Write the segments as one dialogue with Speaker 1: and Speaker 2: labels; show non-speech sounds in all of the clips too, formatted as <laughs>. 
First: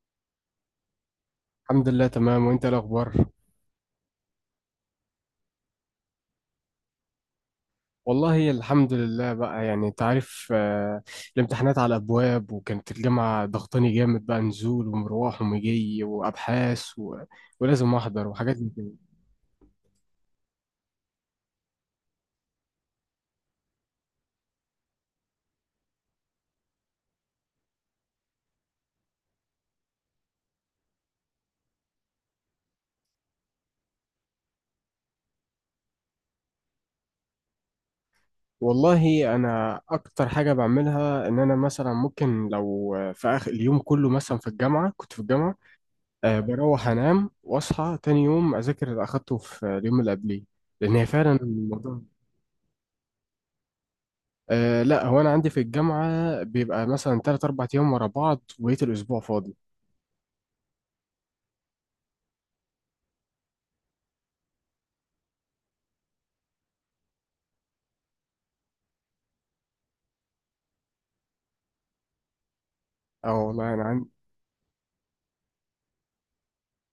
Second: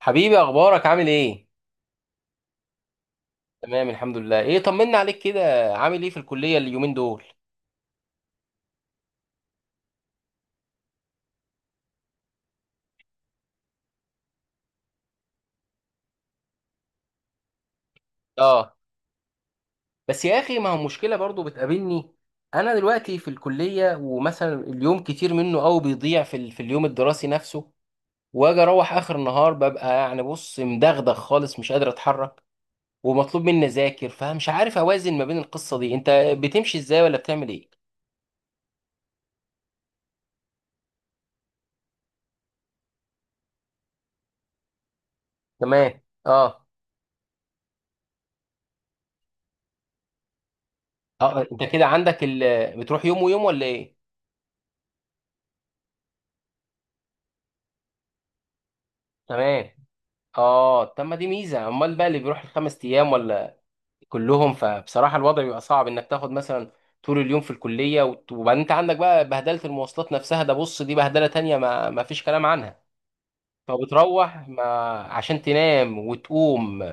Speaker 1: حبيبي، اخبارك؟ عامل ايه؟
Speaker 2: الحمد لله، تمام. وانت ايه الاخبار؟
Speaker 1: تمام الحمد لله. ايه طمنا عليك كده، عامل ايه في الكليه اليومين دول؟
Speaker 2: والله الحمد لله بقى، يعني انت عارف، الامتحانات على الابواب، وكانت الجامعه ضغطاني جامد بقى، نزول ومروح ومجي وابحاث و... ولازم احضر وحاجات من
Speaker 1: اه.
Speaker 2: كده.
Speaker 1: بس يا اخي ما هو مشكله برضو بتقابلني. انا دلوقتي في الكليه، ومثلا اليوم كتير منه قوي بيضيع في في اليوم الدراسي نفسه، واجي اروح اخر النهار ببقى يعني بص مدغدغ خالص، مش قادر اتحرك، ومطلوب مني اذاكر، فمش عارف اوازن ما بين القصه دي. انت بتمشي ازاي ولا بتعمل ايه؟
Speaker 2: والله انا اكتر حاجه بعملها ان انا مثلا ممكن، لو في اخر اليوم كله مثلا في الجامعه كنت في الجامعه،
Speaker 1: تمام. اه.
Speaker 2: بروح انام واصحى تاني يوم اذاكر اللي اخدته في اليوم اللي قبليه، لان هي فعلا
Speaker 1: اه، انت كده
Speaker 2: الموضوع.
Speaker 1: عندك بتروح يوم ويوم ولا ايه؟
Speaker 2: أه لا، هو انا عندي في الجامعه بيبقى مثلا 3 4 ايام ورا بعض وبقيت الاسبوع فاضي.
Speaker 1: تمام. اه، طب ما دي ميزه، امال بقى اللي بيروح الخمس ايام ولا كلهم؟ فبصراحه الوضع بيبقى صعب انك تاخد مثلا طول اليوم في الكليه، وبعدين انت عندك بقى بهدله المواصلات نفسها، ده بص دي بهدله تانية ما ما فيش كلام عنها.
Speaker 2: اه والله انا عندي.
Speaker 1: فبتروح ما عشان تنام وتقوم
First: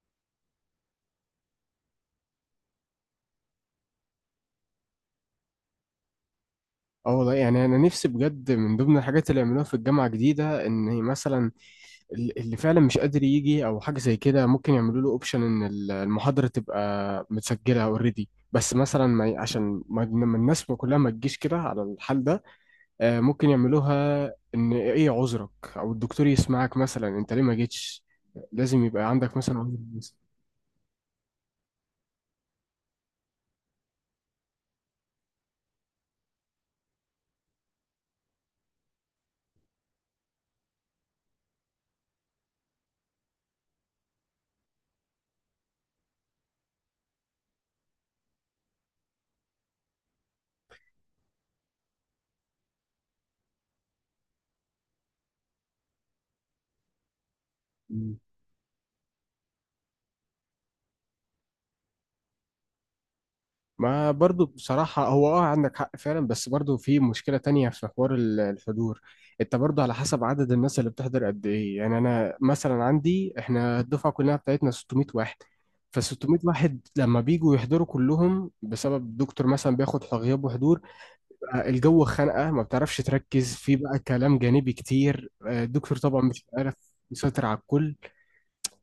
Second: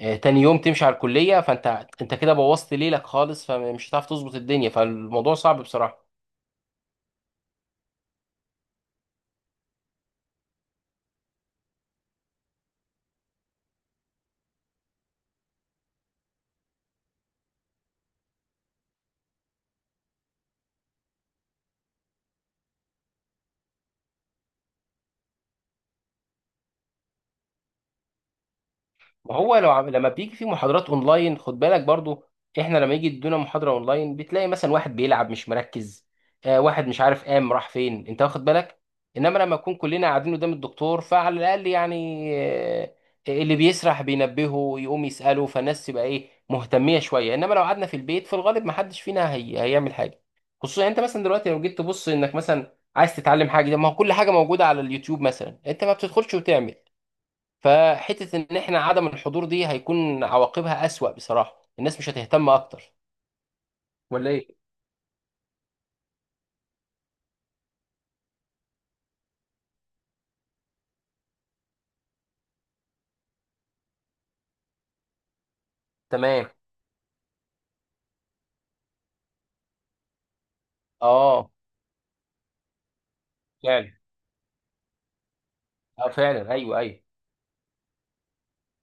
Speaker 1: تاني يوم تمشي على الكليه، فانت كده بوظت ليلك خالص، فمش هتعرف تظبط الدنيا، فالموضوع صعب بصراحه.
Speaker 2: اه والله، يعني انا نفسي بجد من ضمن الحاجات اللي يعملوها في الجامعه جديده، ان مثلا اللي فعلا مش قادر يجي او حاجه زي كده ممكن يعملوا له اوبشن ان المحاضره تبقى متسجله اوريدي، بس مثلا ما ي- عشان ما الناس ما كلها ما تجيش كده على الحال ده. ممكن يعملوها، ان ايه عذرك؟ او الدكتور يسمعك مثلا، انت ليه ما جيتش؟ لازم يبقى
Speaker 1: ما
Speaker 2: عندك
Speaker 1: هو لو
Speaker 2: مثلا
Speaker 1: لما بيجي في محاضرات اونلاين خد بالك برضو، احنا لما يجي يدونا محاضره اونلاين بتلاقي مثلا واحد بيلعب مش مركز، آه، واحد مش عارف قام راح فين، انت واخد بالك. انما لما نكون كلنا قاعدين قدام الدكتور فعلى الاقل يعني اللي بيسرح بينبهه يقوم يساله، فالناس تبقى ايه مهتميه شويه. انما لو قعدنا في البيت في الغالب ما حدش فينا هيعمل حاجه. خصوصا يعني انت مثلا دلوقتي لو جيت تبص انك مثلا عايز تتعلم حاجه، ده ما هو كل حاجه موجوده على اليوتيوب مثلا، انت ما بتدخلش وتعمل.
Speaker 2: عذر.
Speaker 1: فحتة ان احنا عدم الحضور دي هيكون عواقبها اسوأ بصراحة، الناس مش هتهتم اكتر.
Speaker 2: ما
Speaker 1: ولا
Speaker 2: برضو
Speaker 1: ايه؟
Speaker 2: بصراحة، هو عندك حق فعلا، بس برضو في مشكلة تانية في حوار الحضور. انت برضو على حسب عدد الناس اللي بتحضر قد ايه، يعني انا مثلا عندي، احنا الدفعة كلها بتاعتنا 600 واحد. ف 600
Speaker 1: تمام.
Speaker 2: واحد لما بيجوا يحضروا كلهم، بسبب الدكتور مثلا بياخد غياب وحضور،
Speaker 1: اه
Speaker 2: بقى الجو خانقة، ما بتعرفش تركز، في
Speaker 1: فعلا.
Speaker 2: بقى كلام جانبي كتير، الدكتور
Speaker 1: اه
Speaker 2: طبعا مش
Speaker 1: فعلا،
Speaker 2: عارف
Speaker 1: ايوه ايوه.
Speaker 2: يسيطر على الكل،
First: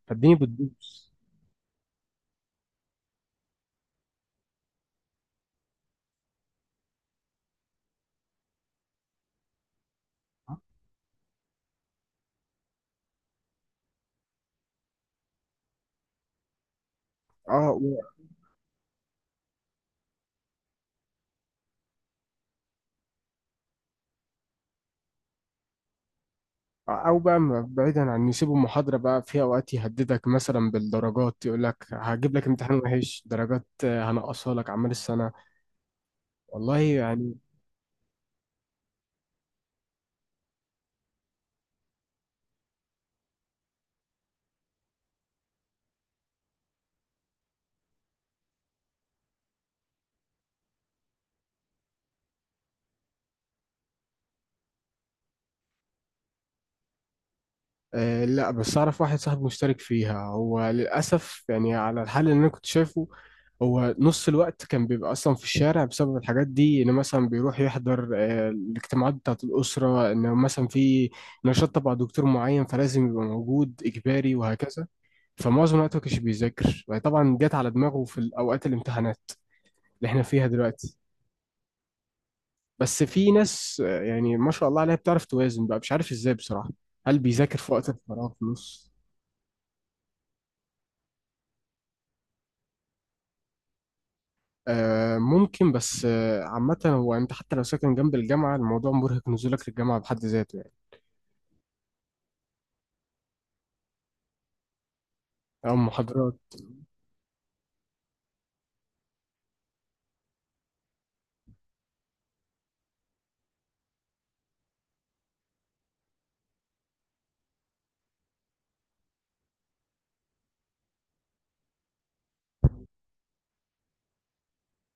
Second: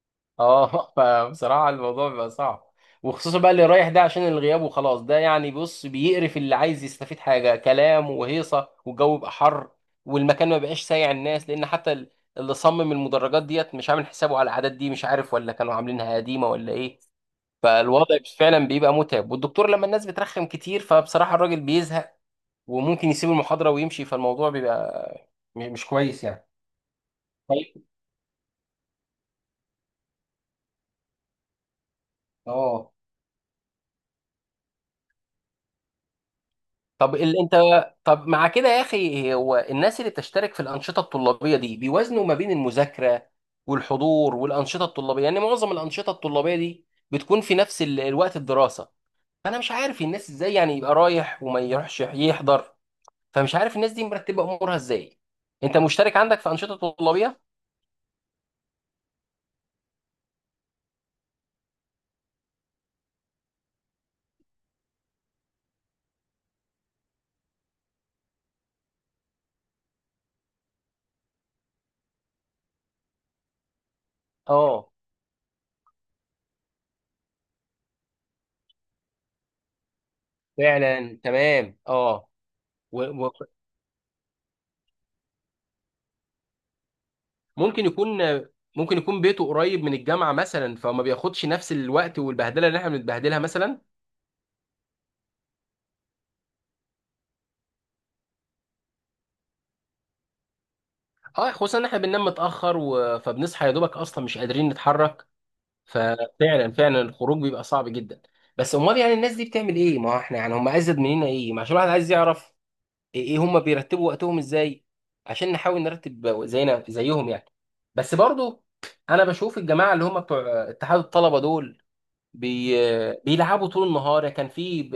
Speaker 2: فالدنيا بتبوظ.
Speaker 1: اه. <laughs> فبصراحة الموضوع بيبقى صعب، وخصوصا بقى اللي رايح ده عشان الغياب وخلاص، ده يعني بص بيقرف اللي عايز يستفيد، حاجة كلام وهيصة والجو يبقى حر، والمكان ما بقاش سايع الناس، لان حتى اللي صمم المدرجات ديت مش عامل حسابه على العادات دي، مش عارف ولا كانوا عاملينها قديمة ولا ايه.
Speaker 2: اه.
Speaker 1: فالوضع فعلا بيبقى متعب، والدكتور لما الناس بترخم كتير فبصراحة الراجل بيزهق وممكن يسيب المحاضرة ويمشي، فالموضوع بيبقى مش كويس يعني.
Speaker 2: او بقى
Speaker 1: طيب.
Speaker 2: بعيدا عن إن يسيبوا محاضره، بقى في اوقات يهددك مثلا بالدرجات، يقول لك هجيب لك امتحان
Speaker 1: اه،
Speaker 2: وحش درجات، هنقصها لك اعمال السنه. والله
Speaker 1: طب
Speaker 2: يعني.
Speaker 1: انت، طب مع كده يا اخي، هو الناس اللي بتشترك في الأنشطة الطلابية دي بيوازنوا ما بين المذاكرة والحضور والأنشطة الطلابية؟ يعني معظم الأنشطة الطلابية دي بتكون في نفس الوقت الدراسة، فأنا مش عارف الناس ازاي يعني يبقى رايح وما يروحش يحضر. فمش عارف الناس دي مرتبة أمورها ازاي. انت مشترك عندك في أنشطة طلابية؟
Speaker 2: آه لا، بس اعرف واحد صاحبي مشترك فيها. هو للاسف يعني، على الحال اللي انا كنت شايفه، هو نص الوقت كان بيبقى اصلا في الشارع بسبب الحاجات دي. ان مثلا بيروح يحضر الاجتماعات بتاعه الاسره، ان مثلا في نشاط تبع دكتور معين فلازم يبقى موجود اجباري وهكذا.
Speaker 1: اه
Speaker 2: فمعظم الوقت ما كانش بيذاكر، يعني طبعا جت على دماغه في اوقات الامتحانات اللي احنا فيها دلوقتي.
Speaker 1: فعلا. تمام. اه.
Speaker 2: بس في
Speaker 1: وممكن
Speaker 2: ناس يعني ما شاء الله عليها بتعرف توازن بقى، مش عارف ازاي بصراحة. هل بيذاكر في وقت
Speaker 1: يكون،
Speaker 2: الفراغ في نص؟
Speaker 1: ممكن يكون بيته قريب من الجامعه مثلا، فما بياخدش نفس الوقت والبهدله اللي احنا بنتبهدلها مثلا.
Speaker 2: آه ممكن، بس عامة هو انت حتى لو ساكن جنب الجامعة، الموضوع مرهق. نزولك للجامعة بحد ذاته يعني،
Speaker 1: اه، خصوصا ان احنا بننام متاخر فبنصحى يا دوبك اصلا مش قادرين نتحرك.
Speaker 2: او محاضرات.
Speaker 1: ففعلا فعلا الخروج بيبقى صعب جدا. بس امال يعني الناس دي بتعمل ايه؟ ما احنا يعني هم ازيد مننا ايه؟ ما عشان الواحد عايز يعرف ايه، إيه هم بيرتبوا وقتهم ازاي، عشان نحاول نرتب زينا زيهم يعني. بس برضو انا بشوف الجماعه اللي هم بتوع اتحاد الطلبه دول بي... بيلعبوا طول النهار. كان في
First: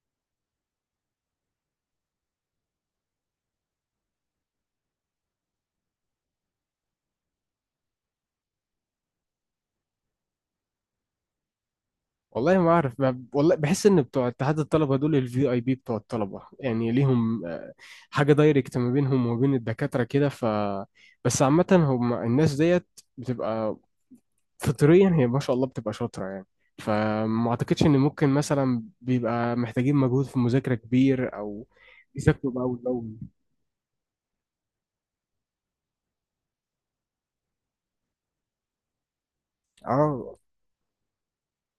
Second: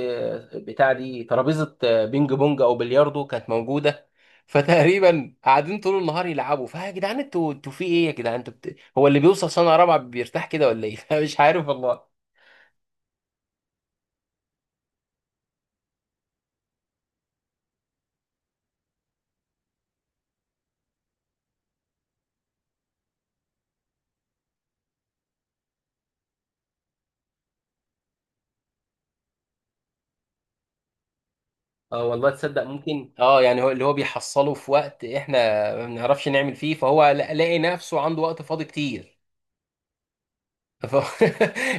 Speaker 1: بتاع دي ترابيزة بينج بونج او بلياردو كانت موجودة. <laughs> فتقريبا قاعدين طول النهار يلعبوا. فيا جدعان، انتوا في ايه يا جدعان؟ انتوا هو اللي بيوصل سنة رابعة بيرتاح كده ولا ايه؟ <laughs> مش عارف والله.
Speaker 2: والله ما اعرف، والله بحس ان بتوع اتحاد الطلبه دول الفي اي بي بتوع الطلبه، يعني ليهم حاجه دايركت ما بينهم وما بين الدكاتره كده. ف بس عامه هم الناس ديت بتبقى فطريا، هي ما شاء الله بتبقى شاطره يعني. فما اعتقدش ان ممكن مثلا بيبقى محتاجين مجهود في مذاكره كبير، او
Speaker 1: اه والله،
Speaker 2: يذاكروا
Speaker 1: تصدق
Speaker 2: بقى والجو.
Speaker 1: ممكن، اه يعني هو اللي هو بيحصله في وقت احنا ما بنعرفش نعمل فيه، فهو لاقي نفسه عنده وقت فاضي كتير.
Speaker 2: اه
Speaker 1: <laughs> ف...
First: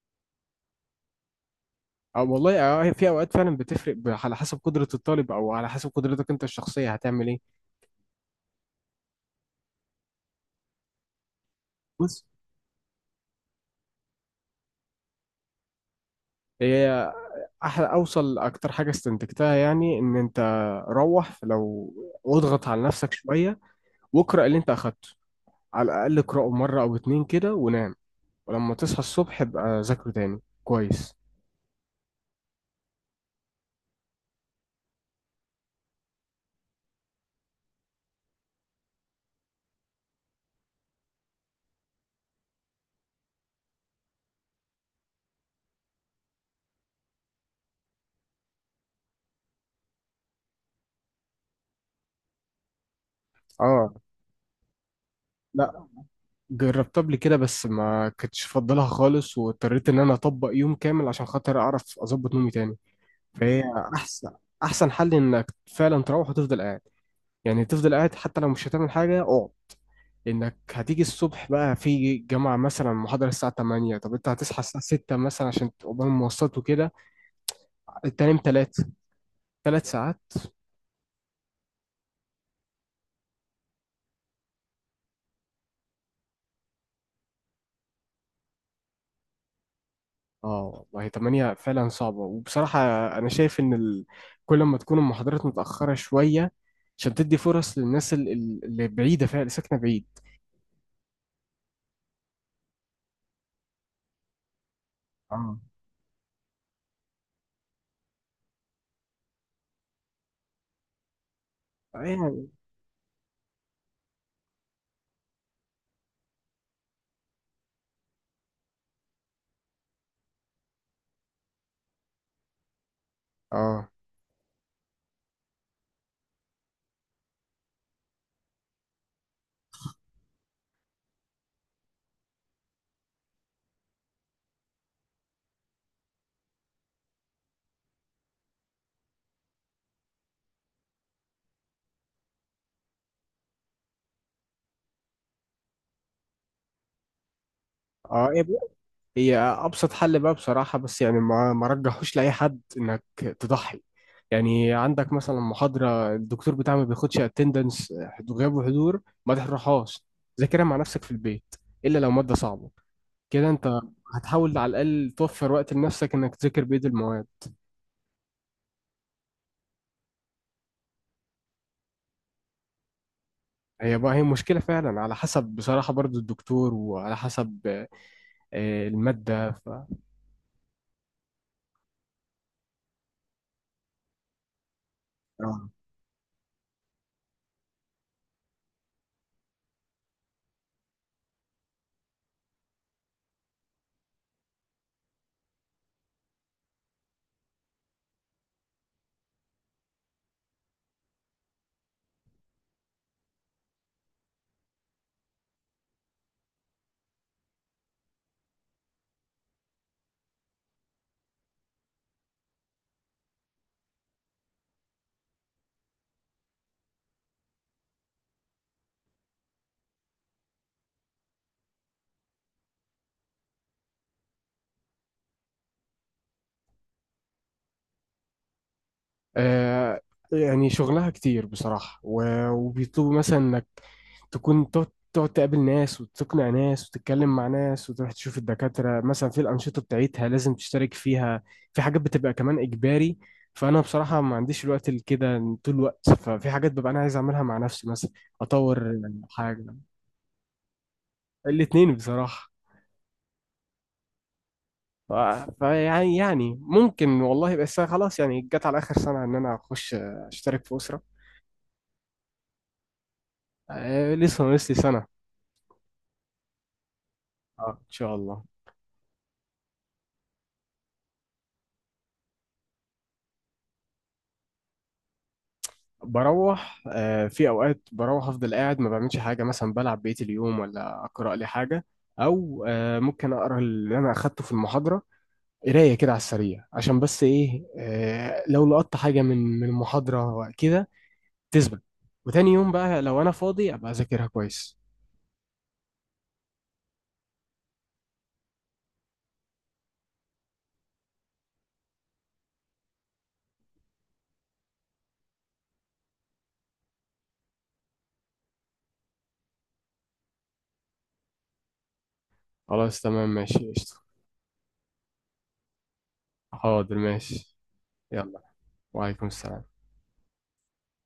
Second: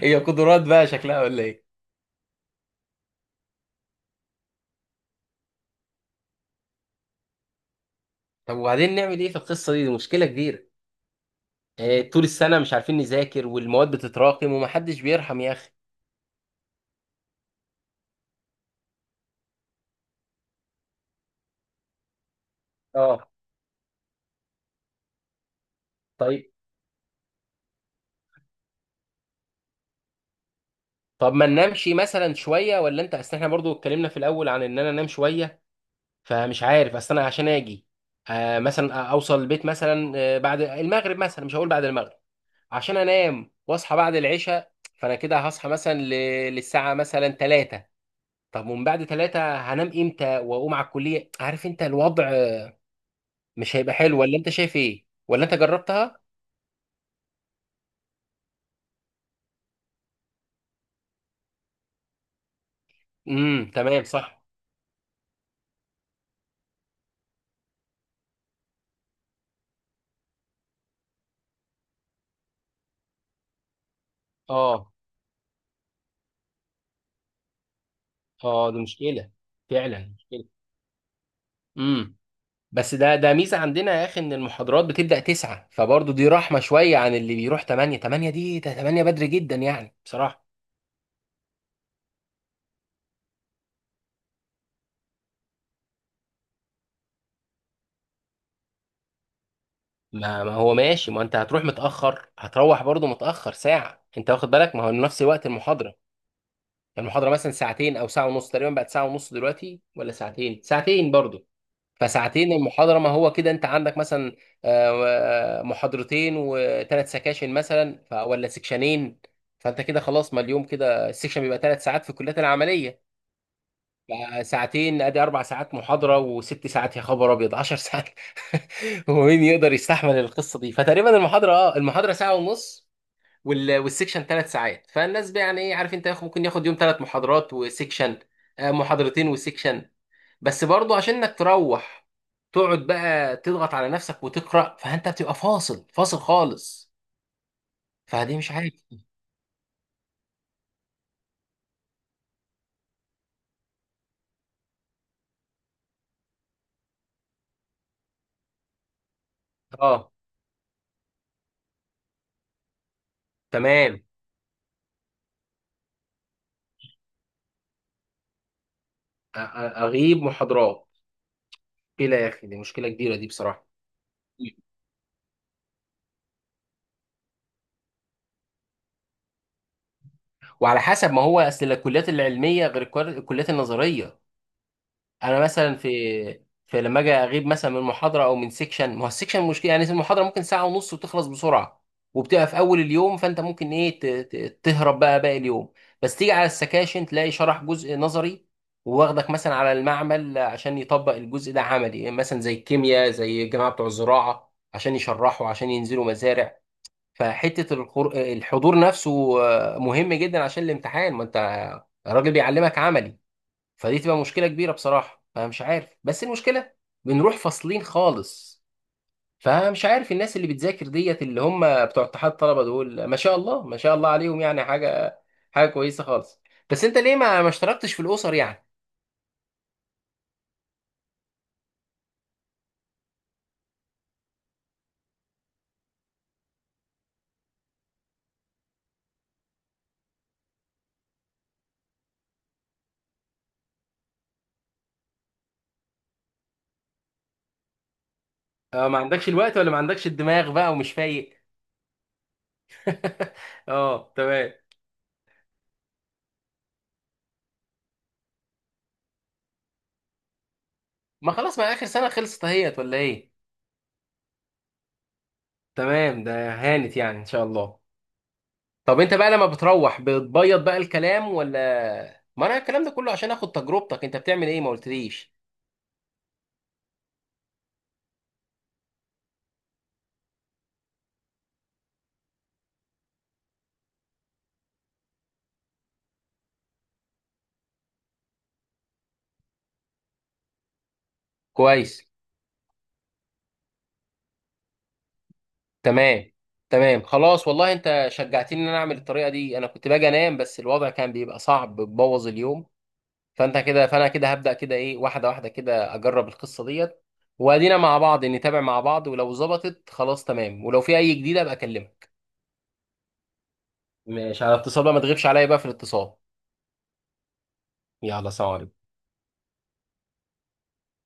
Speaker 1: هي قدرات بقى شكلها ولا ايه؟
Speaker 2: اه والله. اه في اوقات فعلا بتفرق، على حسب قدره الطالب، او على حسب قدرتك انت الشخصيه هتعمل ايه.
Speaker 1: طب وبعدين نعمل ايه في القصة دي؟ دي مشكلة كبيرة، طول
Speaker 2: بص،
Speaker 1: السنة مش عارفين نذاكر، والمواد بتتراكم، ومحدش بيرحم يا أخي.
Speaker 2: هي احلى اوصل اكتر حاجه استنتجتها يعني، ان انت روح لو واضغط على نفسك
Speaker 1: اه.
Speaker 2: شويه واقرا اللي انت اخدته، على الاقل اقراه
Speaker 1: طيب.
Speaker 2: مره او اتنين كده ونام. ولما تصحى الصبح ابقى ذاكره تاني كويس.
Speaker 1: طب ما ننامش مثلا شوية، ولا أنت؟ أصل إحنا برضو اتكلمنا في الأول عن إن أنا أنام شوية، فمش عارف. أصل أنا عشان آجي آه مثلا أوصل البيت مثلا بعد المغرب، مثلا مش هقول بعد المغرب، عشان أنام وأصحى بعد العشاء، فأنا كده هصحى مثلا للساعة مثلا 3. طب ومن بعد 3 هنام إمتى وأقوم على الكلية؟ عارف أنت، الوضع مش
Speaker 2: اه
Speaker 1: هيبقى حلو. ولا أنت شايف إيه؟ ولا أنت
Speaker 2: لا،
Speaker 1: جربتها؟
Speaker 2: جربتها قبل كده بس ما كنتش افضلها خالص، واضطريت ان انا اطبق يوم كامل عشان خاطر اعرف اظبط نومي تاني. فهي
Speaker 1: امم، تمام
Speaker 2: احسن
Speaker 1: صح.
Speaker 2: احسن حل انك فعلا تروح وتفضل قاعد، يعني تفضل قاعد حتى لو مش هتعمل حاجه، اقعد. انك هتيجي الصبح بقى في جامعة مثلا محاضرة الساعة 8، طب انت هتصحى الساعة
Speaker 1: اه.
Speaker 2: 6 مثلا عشان قبل المواصلات وكده، تنام 3
Speaker 1: اه دي مشكله.
Speaker 2: 3
Speaker 1: فعلا
Speaker 2: ساعات.
Speaker 1: مشكله. امم. بس ده ده ميزه عندنا يا اخي ان المحاضرات بتبدا 9، فبرضه دي رحمه شويه عن اللي بيروح 8. 8 دي، ده 8 بدري جدا يعني بصراحه.
Speaker 2: اه والله 8 فعلا صعبة، وبصراحة انا شايف ان ال... كل ما تكون المحاضرات متأخرة شوية عشان تدي فرص للناس اللي بعيدة فعلا، اللي ساكنة بعيد.
Speaker 1: ما ما هو ماشي، ما انت هتروح متاخر، هتروح برضه متاخر ساعه، انت واخد بالك؟ ما هو نفس وقت
Speaker 2: اه
Speaker 1: المحاضره. المحاضره مثلا ساعتين او ساعه ونص تقريبا، بقت ساعه ونص دلوقتي، ولا ساعتين؟ ساعتين برضه.
Speaker 2: آه يعني.
Speaker 1: فساعتين المحاضرة، ما هو كده انت عندك مثلا محاضرتين وثلاث سكاشن مثلا، ولا سكشنين. فانت كده خلاص، ما اليوم كده السكشن بيبقى ثلاث ساعات في الكليات العملية،
Speaker 2: اه
Speaker 1: ساعتين ادي اربع ساعات محاضرة وست ساعات، يا خبر ابيض 10 ساعات! <laughs> هو مين يقدر يستحمل القصة دي؟ فتقريبا المحاضرة، اه المحاضرة ساعة ونص، والسكشن ثلاث ساعات. فالناس بقى يعني ايه، عارف انت، ممكن ياخد يوم ثلاث محاضرات وسكشن، محاضرتين وسكشن. بس برضو عشان انك تروح تقعد بقى تضغط على نفسك وتقرا، فانت بتبقى فاصل فاصل خالص.
Speaker 2: اه،
Speaker 1: فدي مش حاجه.
Speaker 2: هي ابسط حل بقى بصراحه، بس يعني ما رجحوش لاي حد انك تضحي. يعني عندك مثلا محاضره الدكتور بتاعها ما بياخدش اتندنس غياب وحضور، ما تروحهاش،
Speaker 1: اه.
Speaker 2: ذاكرها مع نفسك في البيت. الا لو ماده صعبه، كده انت
Speaker 1: تمام.
Speaker 2: هتحاول على الاقل توفر وقت لنفسك انك تذاكر بيد المواد.
Speaker 1: اغيب محاضرات؟ مشكله يا اخي، دي مشكله كبيره دي بصراحه.
Speaker 2: هي بقى مشكله فعلا، على حسب بصراحه برضو الدكتور، وعلى حسب الماده.
Speaker 1: وعلى حسب، ما هو اصل الكليات العلميه غير الكليات النظريه. انا
Speaker 2: ف...
Speaker 1: مثلا في، في لما اجي اغيب مثلا من محاضره او من سيكشن، ما هو السيكشن مشكله يعني. المحاضره ممكن ساعه ونص وتخلص بسرعه وبتبقى في اول اليوم، فانت ممكن ايه تهرب بقى باقي اليوم، بس تيجي على السكاشن تلاقي شرح جزء نظري، وواخدك مثلا على المعمل عشان يطبق الجزء ده عملي، يعني مثلا زي الكيمياء، زي الجماعه بتوع الزراعه عشان يشرحوا عشان ينزلوا مزارع. فحته الحضور نفسه مهم جدا عشان الامتحان، ما انت الراجل بيعلمك عملي. فدي تبقى مشكله كبيره بصراحه، فمش عارف. بس المشكله بنروح فاصلين خالص، فمش عارف الناس اللي بتذاكر ديت اللي هم بتوع اتحاد الطلبه دول، ما شاء الله ما شاء الله عليهم، يعني حاجه حاجه كويسه خالص. بس انت ليه ما ما اشتركتش في الاسر يعني؟
Speaker 2: آه، يعني شغلها كتير بصراحة، وبيطلبوا مثلا انك تكون تقعد، تقابل ناس وتقنع ناس وتتكلم مع ناس وتروح تشوف الدكاترة مثلا في الأنشطة بتاعتها لازم تشترك فيها. في حاجات بتبقى كمان إجباري، فأنا بصراحة ما عنديش الوقت لكده طول الوقت. ففي حاجات ببقى أنا عايز أعملها مع نفسي، مثلا
Speaker 1: اه ما
Speaker 2: أطور
Speaker 1: عندكش الوقت،
Speaker 2: حاجة.
Speaker 1: ولا ما عندكش الدماغ بقى ومش فايق؟
Speaker 2: الاتنين بصراحة.
Speaker 1: <laughs> اه تمام.
Speaker 2: ف- فيعني يعني ممكن والله، بس خلاص يعني جت على آخر سنة إن أنا أخش أشترك في أسرة.
Speaker 1: ما خلاص، ما اخر سنه خلصت اهيت ولا ايه؟
Speaker 2: لسه ناقص لي سنة.
Speaker 1: تمام، ده هانت يعني ان شاء
Speaker 2: اه
Speaker 1: الله.
Speaker 2: ان شاء الله.
Speaker 1: طب انت بقى لما بتروح بتبيض بقى الكلام، ولا؟ ما انا الكلام ده كله عشان اخد تجربتك، انت بتعمل ايه ما قلتليش.
Speaker 2: بروح، في اوقات بروح افضل قاعد ما بعملش حاجه، مثلا بلعب بقيه اليوم، ولا اقرا لي حاجه، او ممكن اقرا اللي انا اخدته في المحاضره، قرايه كده على السريع عشان بس ايه، لو لقطت حاجه من المحاضره وكده تثبت.
Speaker 1: كويس.
Speaker 2: وتاني يوم بقى لو انا فاضي ابقى اذاكرها كويس.
Speaker 1: تمام. تمام، خلاص والله انت شجعتني ان انا اعمل الطريقه دي، انا كنت باجي انام بس الوضع كان بيبقى صعب بتبوظ اليوم، فانت كده، فانا كده هبدا كده ايه، واحده واحده كده، اجرب القصه ديت، وادينا مع بعض نتابع مع بعض، ولو ظبطت خلاص تمام، ولو في اي جديده ابقى اكلمك.
Speaker 2: خلاص تمام ماشي قشطه.
Speaker 1: مش على اتصال بقى، ما تغيبش عليا بقى في الاتصال.
Speaker 2: حاضر ماشي.
Speaker 1: يلا،
Speaker 2: يلا.
Speaker 1: سلام عليكم.
Speaker 2: وعليكم السلام.